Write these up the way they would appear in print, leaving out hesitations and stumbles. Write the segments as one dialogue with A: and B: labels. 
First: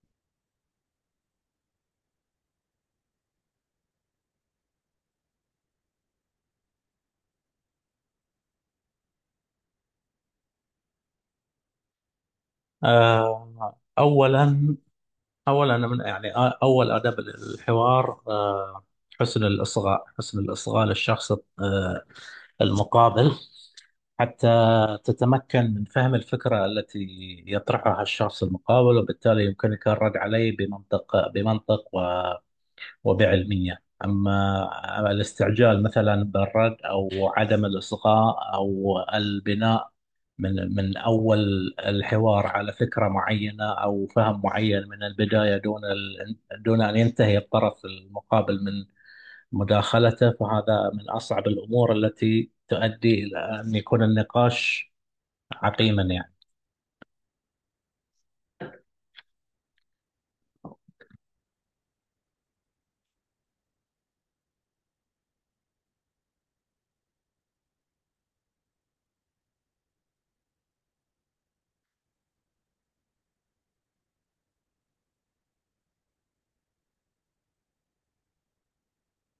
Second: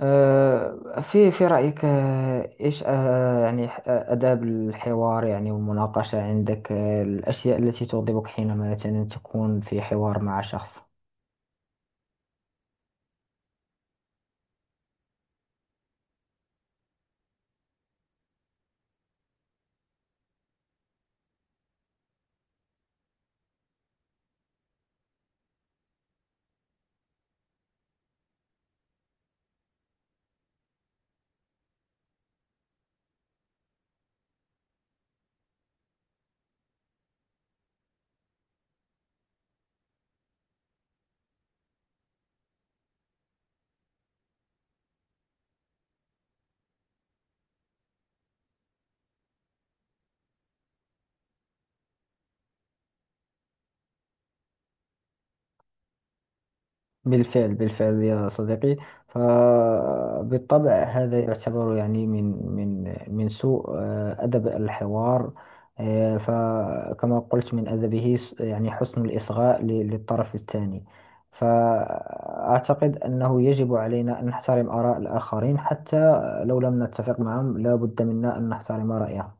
A: في رأيك إيش يعني آداب الحوار يعني والمناقشة عندك، الأشياء التي تغضبك حينما مثلا تكون في حوار مع شخص.
B: أولا. من أول آداب الحوار، حسن الإصغاء، حسن الإصغاء للشخص آه، المقابل، حتى تتمكن من فهم الفكرة التي يطرحها الشخص المقابل، وبالتالي يمكنك الرد عليه بمنطق، وبعلمية. أما الاستعجال مثلا بالرد، أو عدم الإصغاء، أو البناء من أول الحوار على فكرة معينة أو فهم معين من البداية دون أن ينتهي الطرف المقابل من مداخلته، فهذا من أصعب الأمور التي تؤدي إلى أن يكون النقاش عقيما يعني.
A: بالفعل، بالفعل يا صديقي. فبالطبع هذا يعتبر يعني من من سوء أدب الحوار. فكما قلت من أدبه يعني حسن الإصغاء للطرف الثاني. فأعتقد أنه يجب علينا أن نحترم آراء الآخرين، حتى لو لم نتفق معهم لا بد منا أن نحترم رأيهم.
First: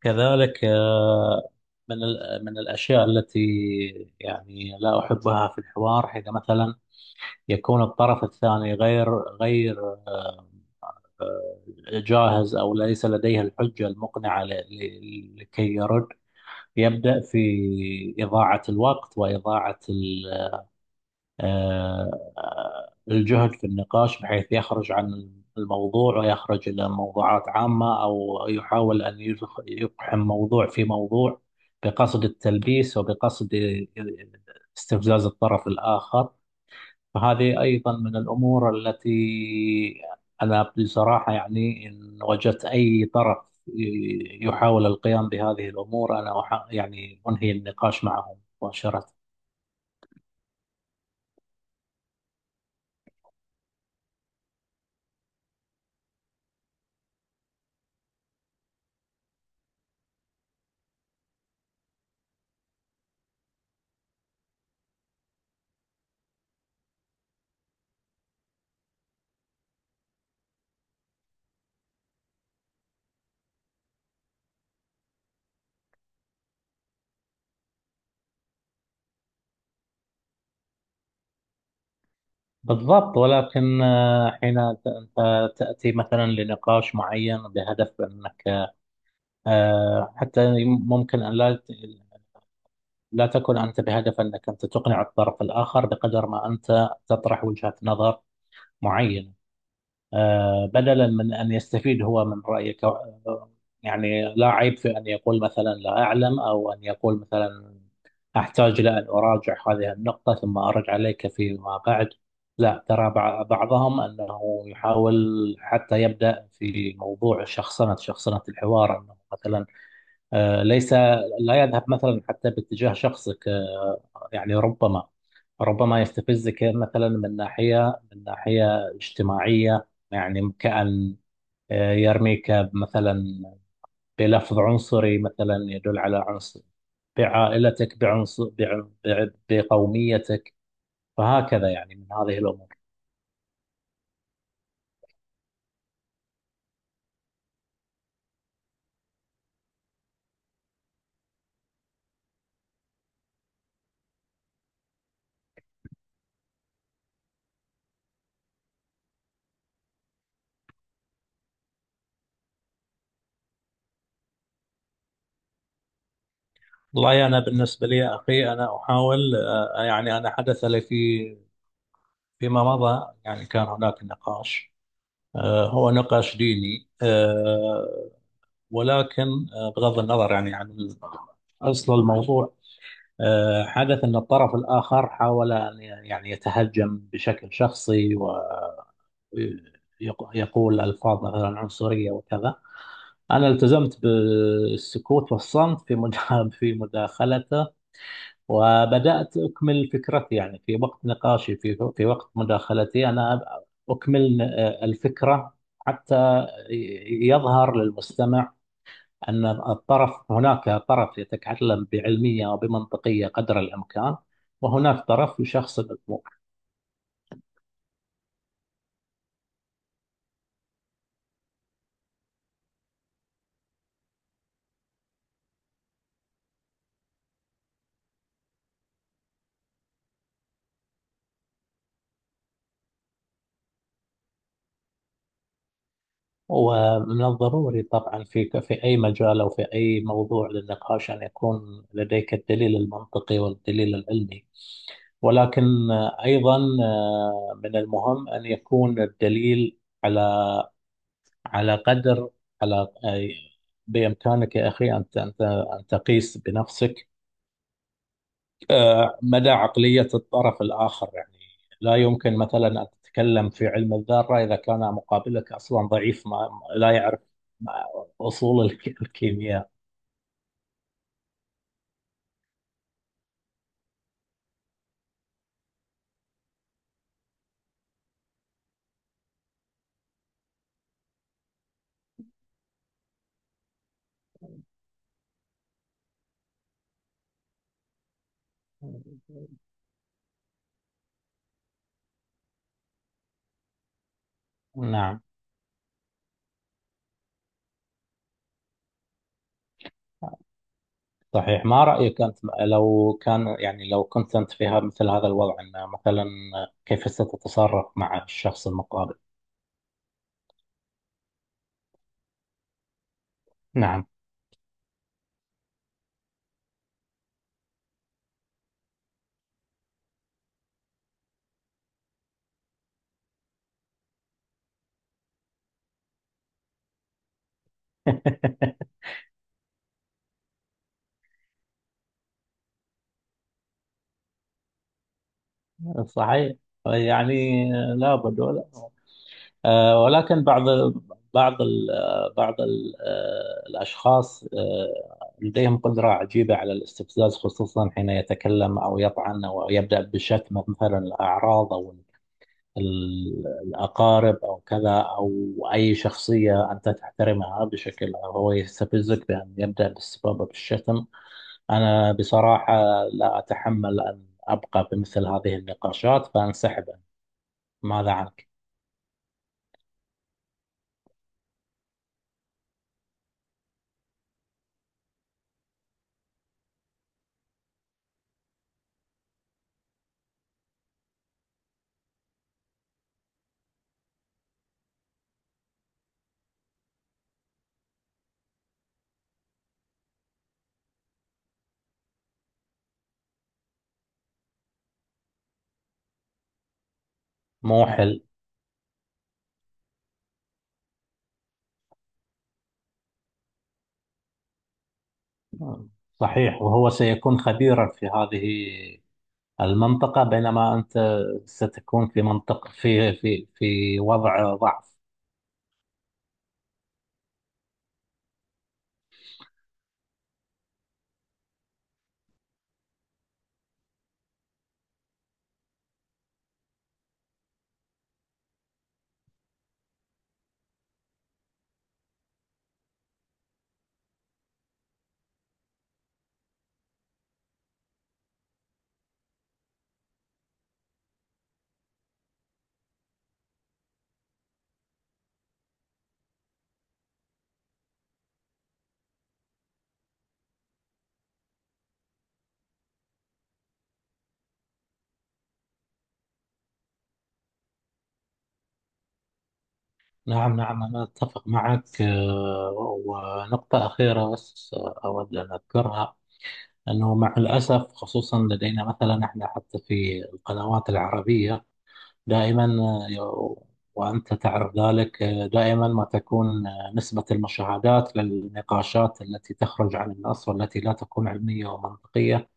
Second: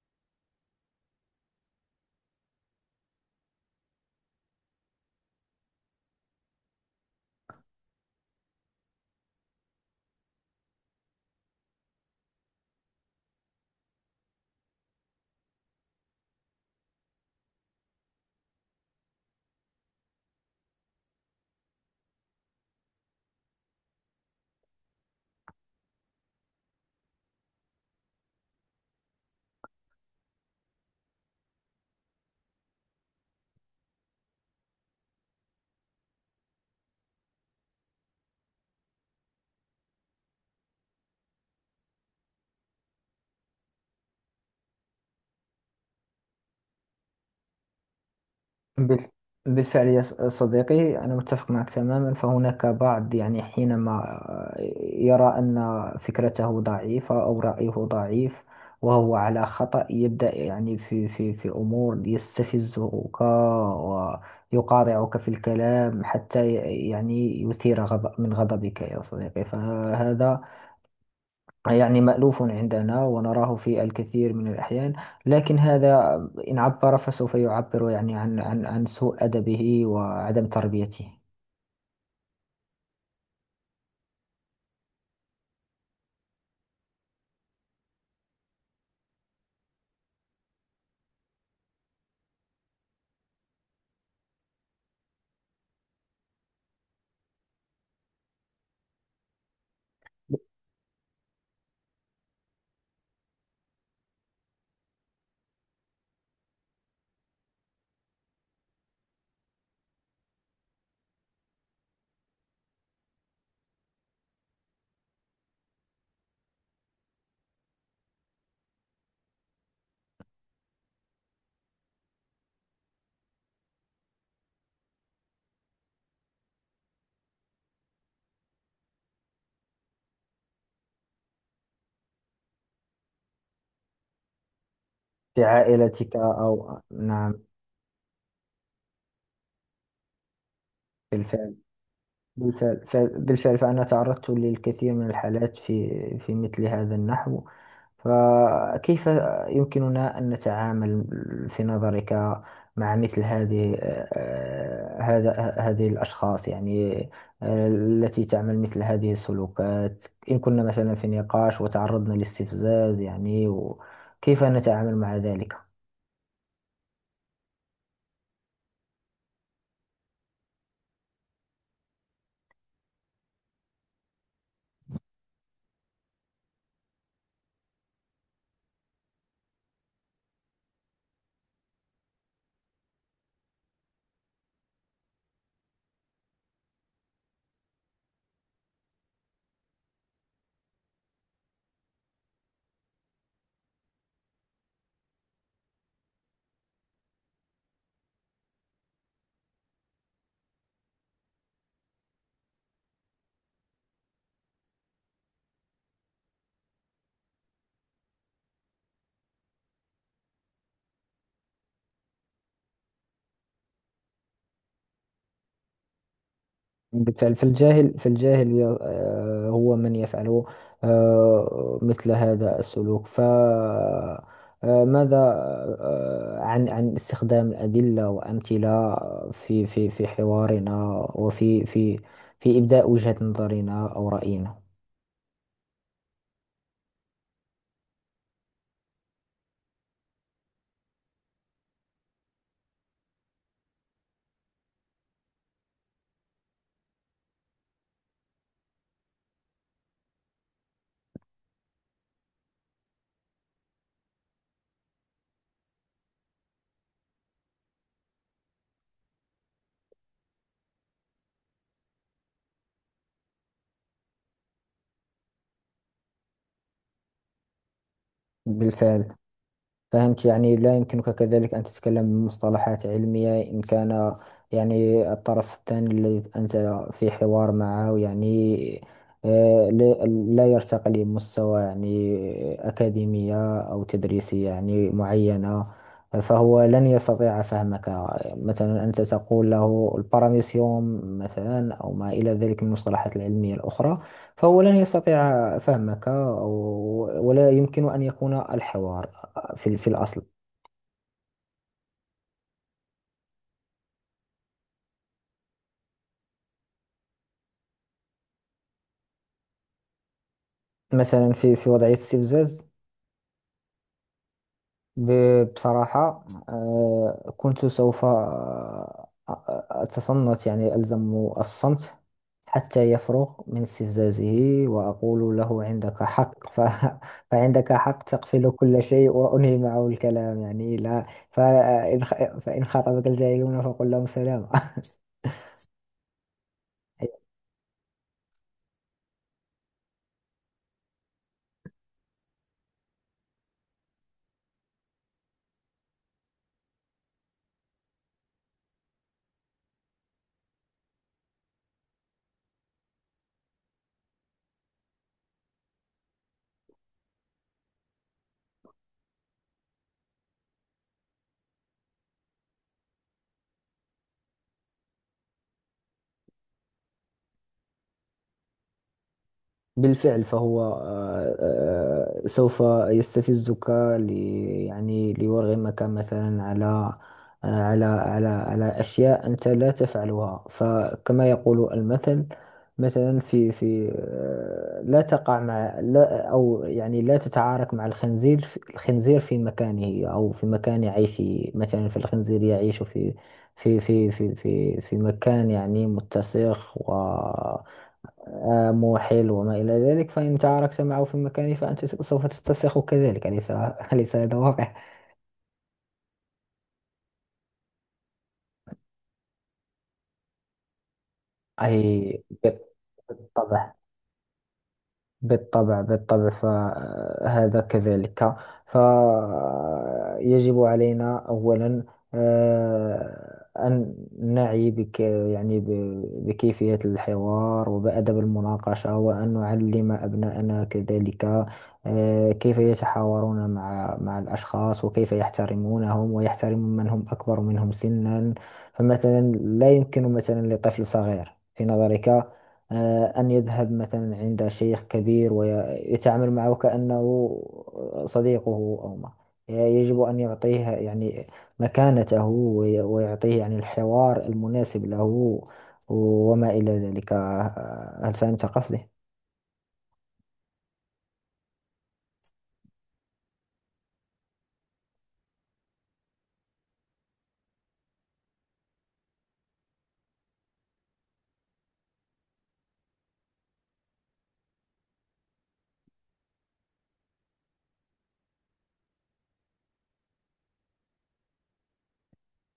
B: كذلك من من الأشياء التي يعني لا أحبها في الحوار، حين مثلا يكون الطرف الثاني غير غير آه، جاهز، أو ليس لديه الحجة المقنعة لكي يرد، يبدأ في إضاعة الوقت وإضاعة الجهد في النقاش، بحيث يخرج عن الموضوع ويخرج إلى موضوعات عامة، أو يحاول أن يقحم موضوع في موضوع بقصد التلبيس، وبقصد استفزاز الطرف الآخر. فهذه أيضا من الأمور التي أنا بصراحة يعني إن وجدت أي طرف يحاول القيام بهذه الأمور، أنا يعني أنهي النقاش معهم
A: بال-
B: مباشرة.
A: بالفعل يا صديقي، أنا متفق معك تماما. فهناك بعض، يعني حينما آه، يرى أن فكرته ضعيفة أو رأيه ضعيف وهو على خطأ، يبدأ يعني في في أمور يستفزك ويقاطعك في الكلام حتى يعني يثير غضب غضبك يا صديقي. فهذا يعني مألوف عندنا ونراه في الكثير من الأحيان. لكن هذا إن عبر فسوف يعبر يعني عن عن سوء أدبه وعدم تربيته
B: بالضبط، ولكن حين أنت تأتي مثلا لنقاش معين بهدف أنك حتى ممكن أن لا تكن أنت بهدف أنك أنت تقنع الطرف الآخر، بقدر ما أنت تطرح وجهة نظر معينة. بدلا من أن يستفيد هو من رأيك، يعني لا عيب في أن يقول مثلا لا أعلم، أو أن يقول مثلا أحتاج إلى أن أراجع هذه النقطة ثم أرد عليك فيما بعد. لا ترى بعضهم أنه يحاول حتى يبدأ في موضوع شخصنة، شخصنة الحوار، أنه مثلا آه، ليس لا يذهب مثلا حتى باتجاه شخصك. يعني ربما يستفزك مثلا من ناحية، من ناحية اجتماعية، يعني كأن يرميك مثلا بلفظ عنصري،
A: في
B: مثلا يدل
A: عائلتك،
B: على عنصر
A: أو نعم.
B: بعائلتك، بعنصر بقوميتك.
A: بالفعل،
B: فهكذا يعني من هذه الأمور.
A: بالفعل فأنا تعرضت للكثير من الحالات في مثل هذا النحو. فكيف يمكننا أن نتعامل في نظرك مع مثل هذه الأشخاص، يعني التي تعمل مثل هذه السلوكات؟ إن كنا مثلا في نقاش وتعرضنا لاستفزاز، يعني كيف نتعامل مع ذلك؟
B: والله أنا بالنسبة لي يا أخي أنا أحاول، يعني أنا حدث لي في فيما مضى، يعني كان هناك نقاش هو نقاش ديني، ولكن بغض النظر يعني عن أصل الموضوع، حدث أن الطرف الآخر حاول أن يعني يتهجم بشكل شخصي، ويقول ألفاظ مثلا عنصرية وكذا. أنا التزمت بالسكوت والصمت في في مداخلته، وبدأت أكمل فكرتي، يعني في وقت نقاشي، في وقت مداخلتي أنا أكمل الفكرة، حتى يظهر للمستمع أن الطرف، هناك طرف يتكلم بعلمية وبمنطقية قدر الإمكان، وهناك طرف يشخص الأمور.
A: بالفعل. فالجاهل، هو من يفعل مثل هذا السلوك. ف آه، ماذا عن استخدام الأدلة وأمثلة في في حوارنا وفي في إبداء وجهة نظرنا أو رأينا؟
B: ومن الضروري طبعا في أي مجال، أو في أي موضوع للنقاش، أن يكون لديك الدليل المنطقي والدليل العلمي. ولكن أيضا من المهم أن يكون الدليل على، على قدر، على، بإمكانك يا أخي أن أن تقيس بنفسك مدى عقلية الطرف الآخر يعني. لا يمكن مثلا أن تتكلم في علم الذرة إذا كان مقابلك أصلا ضعيف ما لا يعرف ما- أصول
A: بالفعل،
B: الكيمياء.
A: فهمت. يعني لا يمكنك كذلك أن تتكلم بمصطلحات علمية إن كان يعني الطرف الثاني الذي أنت في حوار معه يعني لا، يرتقي لمستوى يعني أكاديمية أو تدريسية يعني معينة، فهو لن يستطيع فهمك. مثلا أنت تقول له الباراميسيوم مثلا أو ما إلى ذلك من المصطلحات العلمية الأخرى، فهو لن
B: نعم.
A: يستطيع فهمك. أو ولا يمكن أن يكون الحوار في الأصل.
B: صحيح. ما رأيك أنت لو كان، يعني لو كنت أنت في مثل هذا الوضع، أن مثلا كيف ستتصرف مع الشخص المقابل؟
A: مثلا في وضعية استفزاز،
B: نعم.
A: بصراحة كنت سوف أتصنت، يعني ألزم الصمت حتى يفرغ من استفزازه وأقول له عندك حق. ف... فعندك حق، تقفل كل شيء وأنهي معه الكلام. يعني لا، فإن فإن خاطبك الجاهلون فقل لهم سلام.
B: صحيح. يعني لابد ولا ولكن بعض بعض ال بعض ال آه، الأشخاص لديهم قدرة عجيبة على الاستفزاز، خصوصا حين يتكلم أو يطعن أو يبدأ بشتم مثلا الأعراض، أو الأقارب، أو كذا، أو أي شخصية أنت تحترمها، بشكل هو يستفزك بأن يبدأ بالاستفاضة بالشتم. أنا بصراحة لا أتحمل أن أبقى بمثل هذه النقاشات، فأنسحب. ماذا عنك؟
A: بالفعل، فهو سوف يستفزك ل يعني ليرغمك مثلا على على على أشياء أنت لا تفعلها. فكما يقول المثل، مثلا في لا تقع مع لا، أو يعني لا تتعارك مع الخنزير في مكانه أو في مكان عيشه. مثلا فالخنزير يعيش في في مكان يعني متسخ، و
B: موحل.
A: آم حلو وما إلى ذلك. فإن شعرك سمع في المكان فأنت سوف تتسخ كذلك، أليس هذا واقع؟
B: صحيح، وهو سيكون خبيرا في هذه المنطقة، بينما أنت
A: أي،
B: ستكون في منطقة، في في
A: بالطبع.
B: في وضع ضعف.
A: بالطبع فهذا كذلك. فيجب علينا أولا أن نعي بك، يعني بكيفية الحوار وبأدب المناقشة، وأن نعلم أبناءنا كذلك كيف يتحاورون مع الأشخاص وكيف يحترمونهم ويحترمون من هم أكبر منهم سنا. فمثلا لا يمكن مثلا لطفل صغير، في نظرك، أن يذهب مثلا عند شيخ كبير ويتعامل معه كأنه صديقه أو ما. يجب أن يعطيه يعني مكانته، ويعطيه يعني الحوار المناسب له وما إلى ذلك. هل فهمت قصدي؟
B: نعم، نعم، أنا أتفق معك. ونقطة أخيرة بس أود أن أذكرها، أنه مع الأسف خصوصا لدينا مثلا إحنا، حتى في القنوات العربية، دائما آه، وأنت تعرف ذلك، دائما ما تكون نسبة المشاهدات للنقاشات التي تخرج عن النص، والتي لا تكون علمية ومنطقية.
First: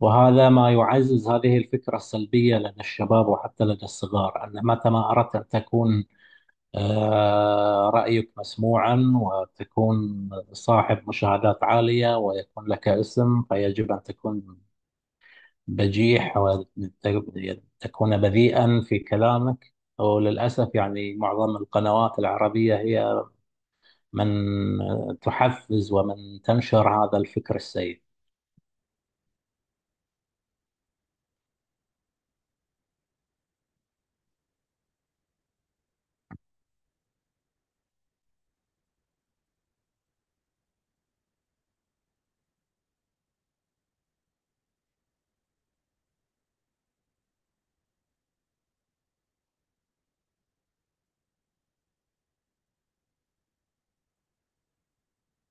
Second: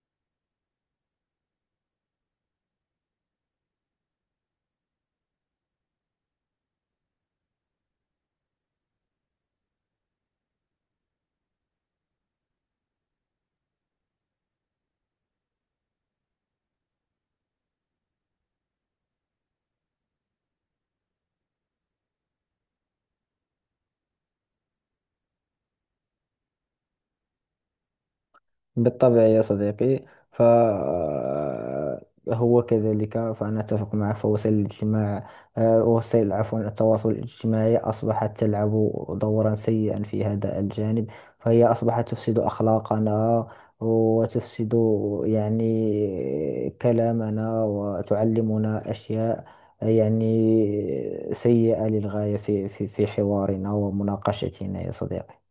B: وهذا ما يعزز هذه الفكرة السلبية لدى الشباب، وحتى لدى الصغار، أن متى ما أردت أن تكون رأيك مسموعا، وتكون صاحب مشاهدات عالية، ويكون لك اسم، فيجب أن تكون بجيح، وتكون تكون بذيئا في كلامك. وللأسف يعني معظم القنوات العربية هي من تحفز، ومن تنشر هذا الفكر السيء.
A: بالطبع يا صديقي، فهو كذلك. فأنا أتفق معه. فوسائل الاجتماع، وسائل، عفوا، التواصل الاجتماعي أصبحت تلعب دورا سيئا في هذا الجانب. فهي أصبحت تفسد أخلاقنا وتفسد يعني كلامنا، وتعلمنا أشياء يعني سيئة للغاية في في حوارنا ومناقشتنا يا صديقي.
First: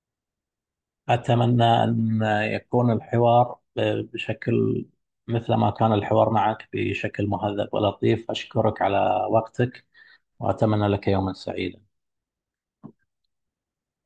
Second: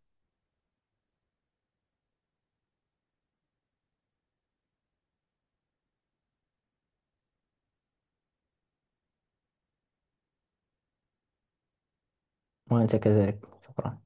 B: أتمنى أن يكون الحوار بشكل، مثل ما كان الحوار معك، بشكل مهذب ولطيف. أشكرك على وقتك، وأتمنى لك يوما سعيدا.
A: وأنت كذلك، شكرا.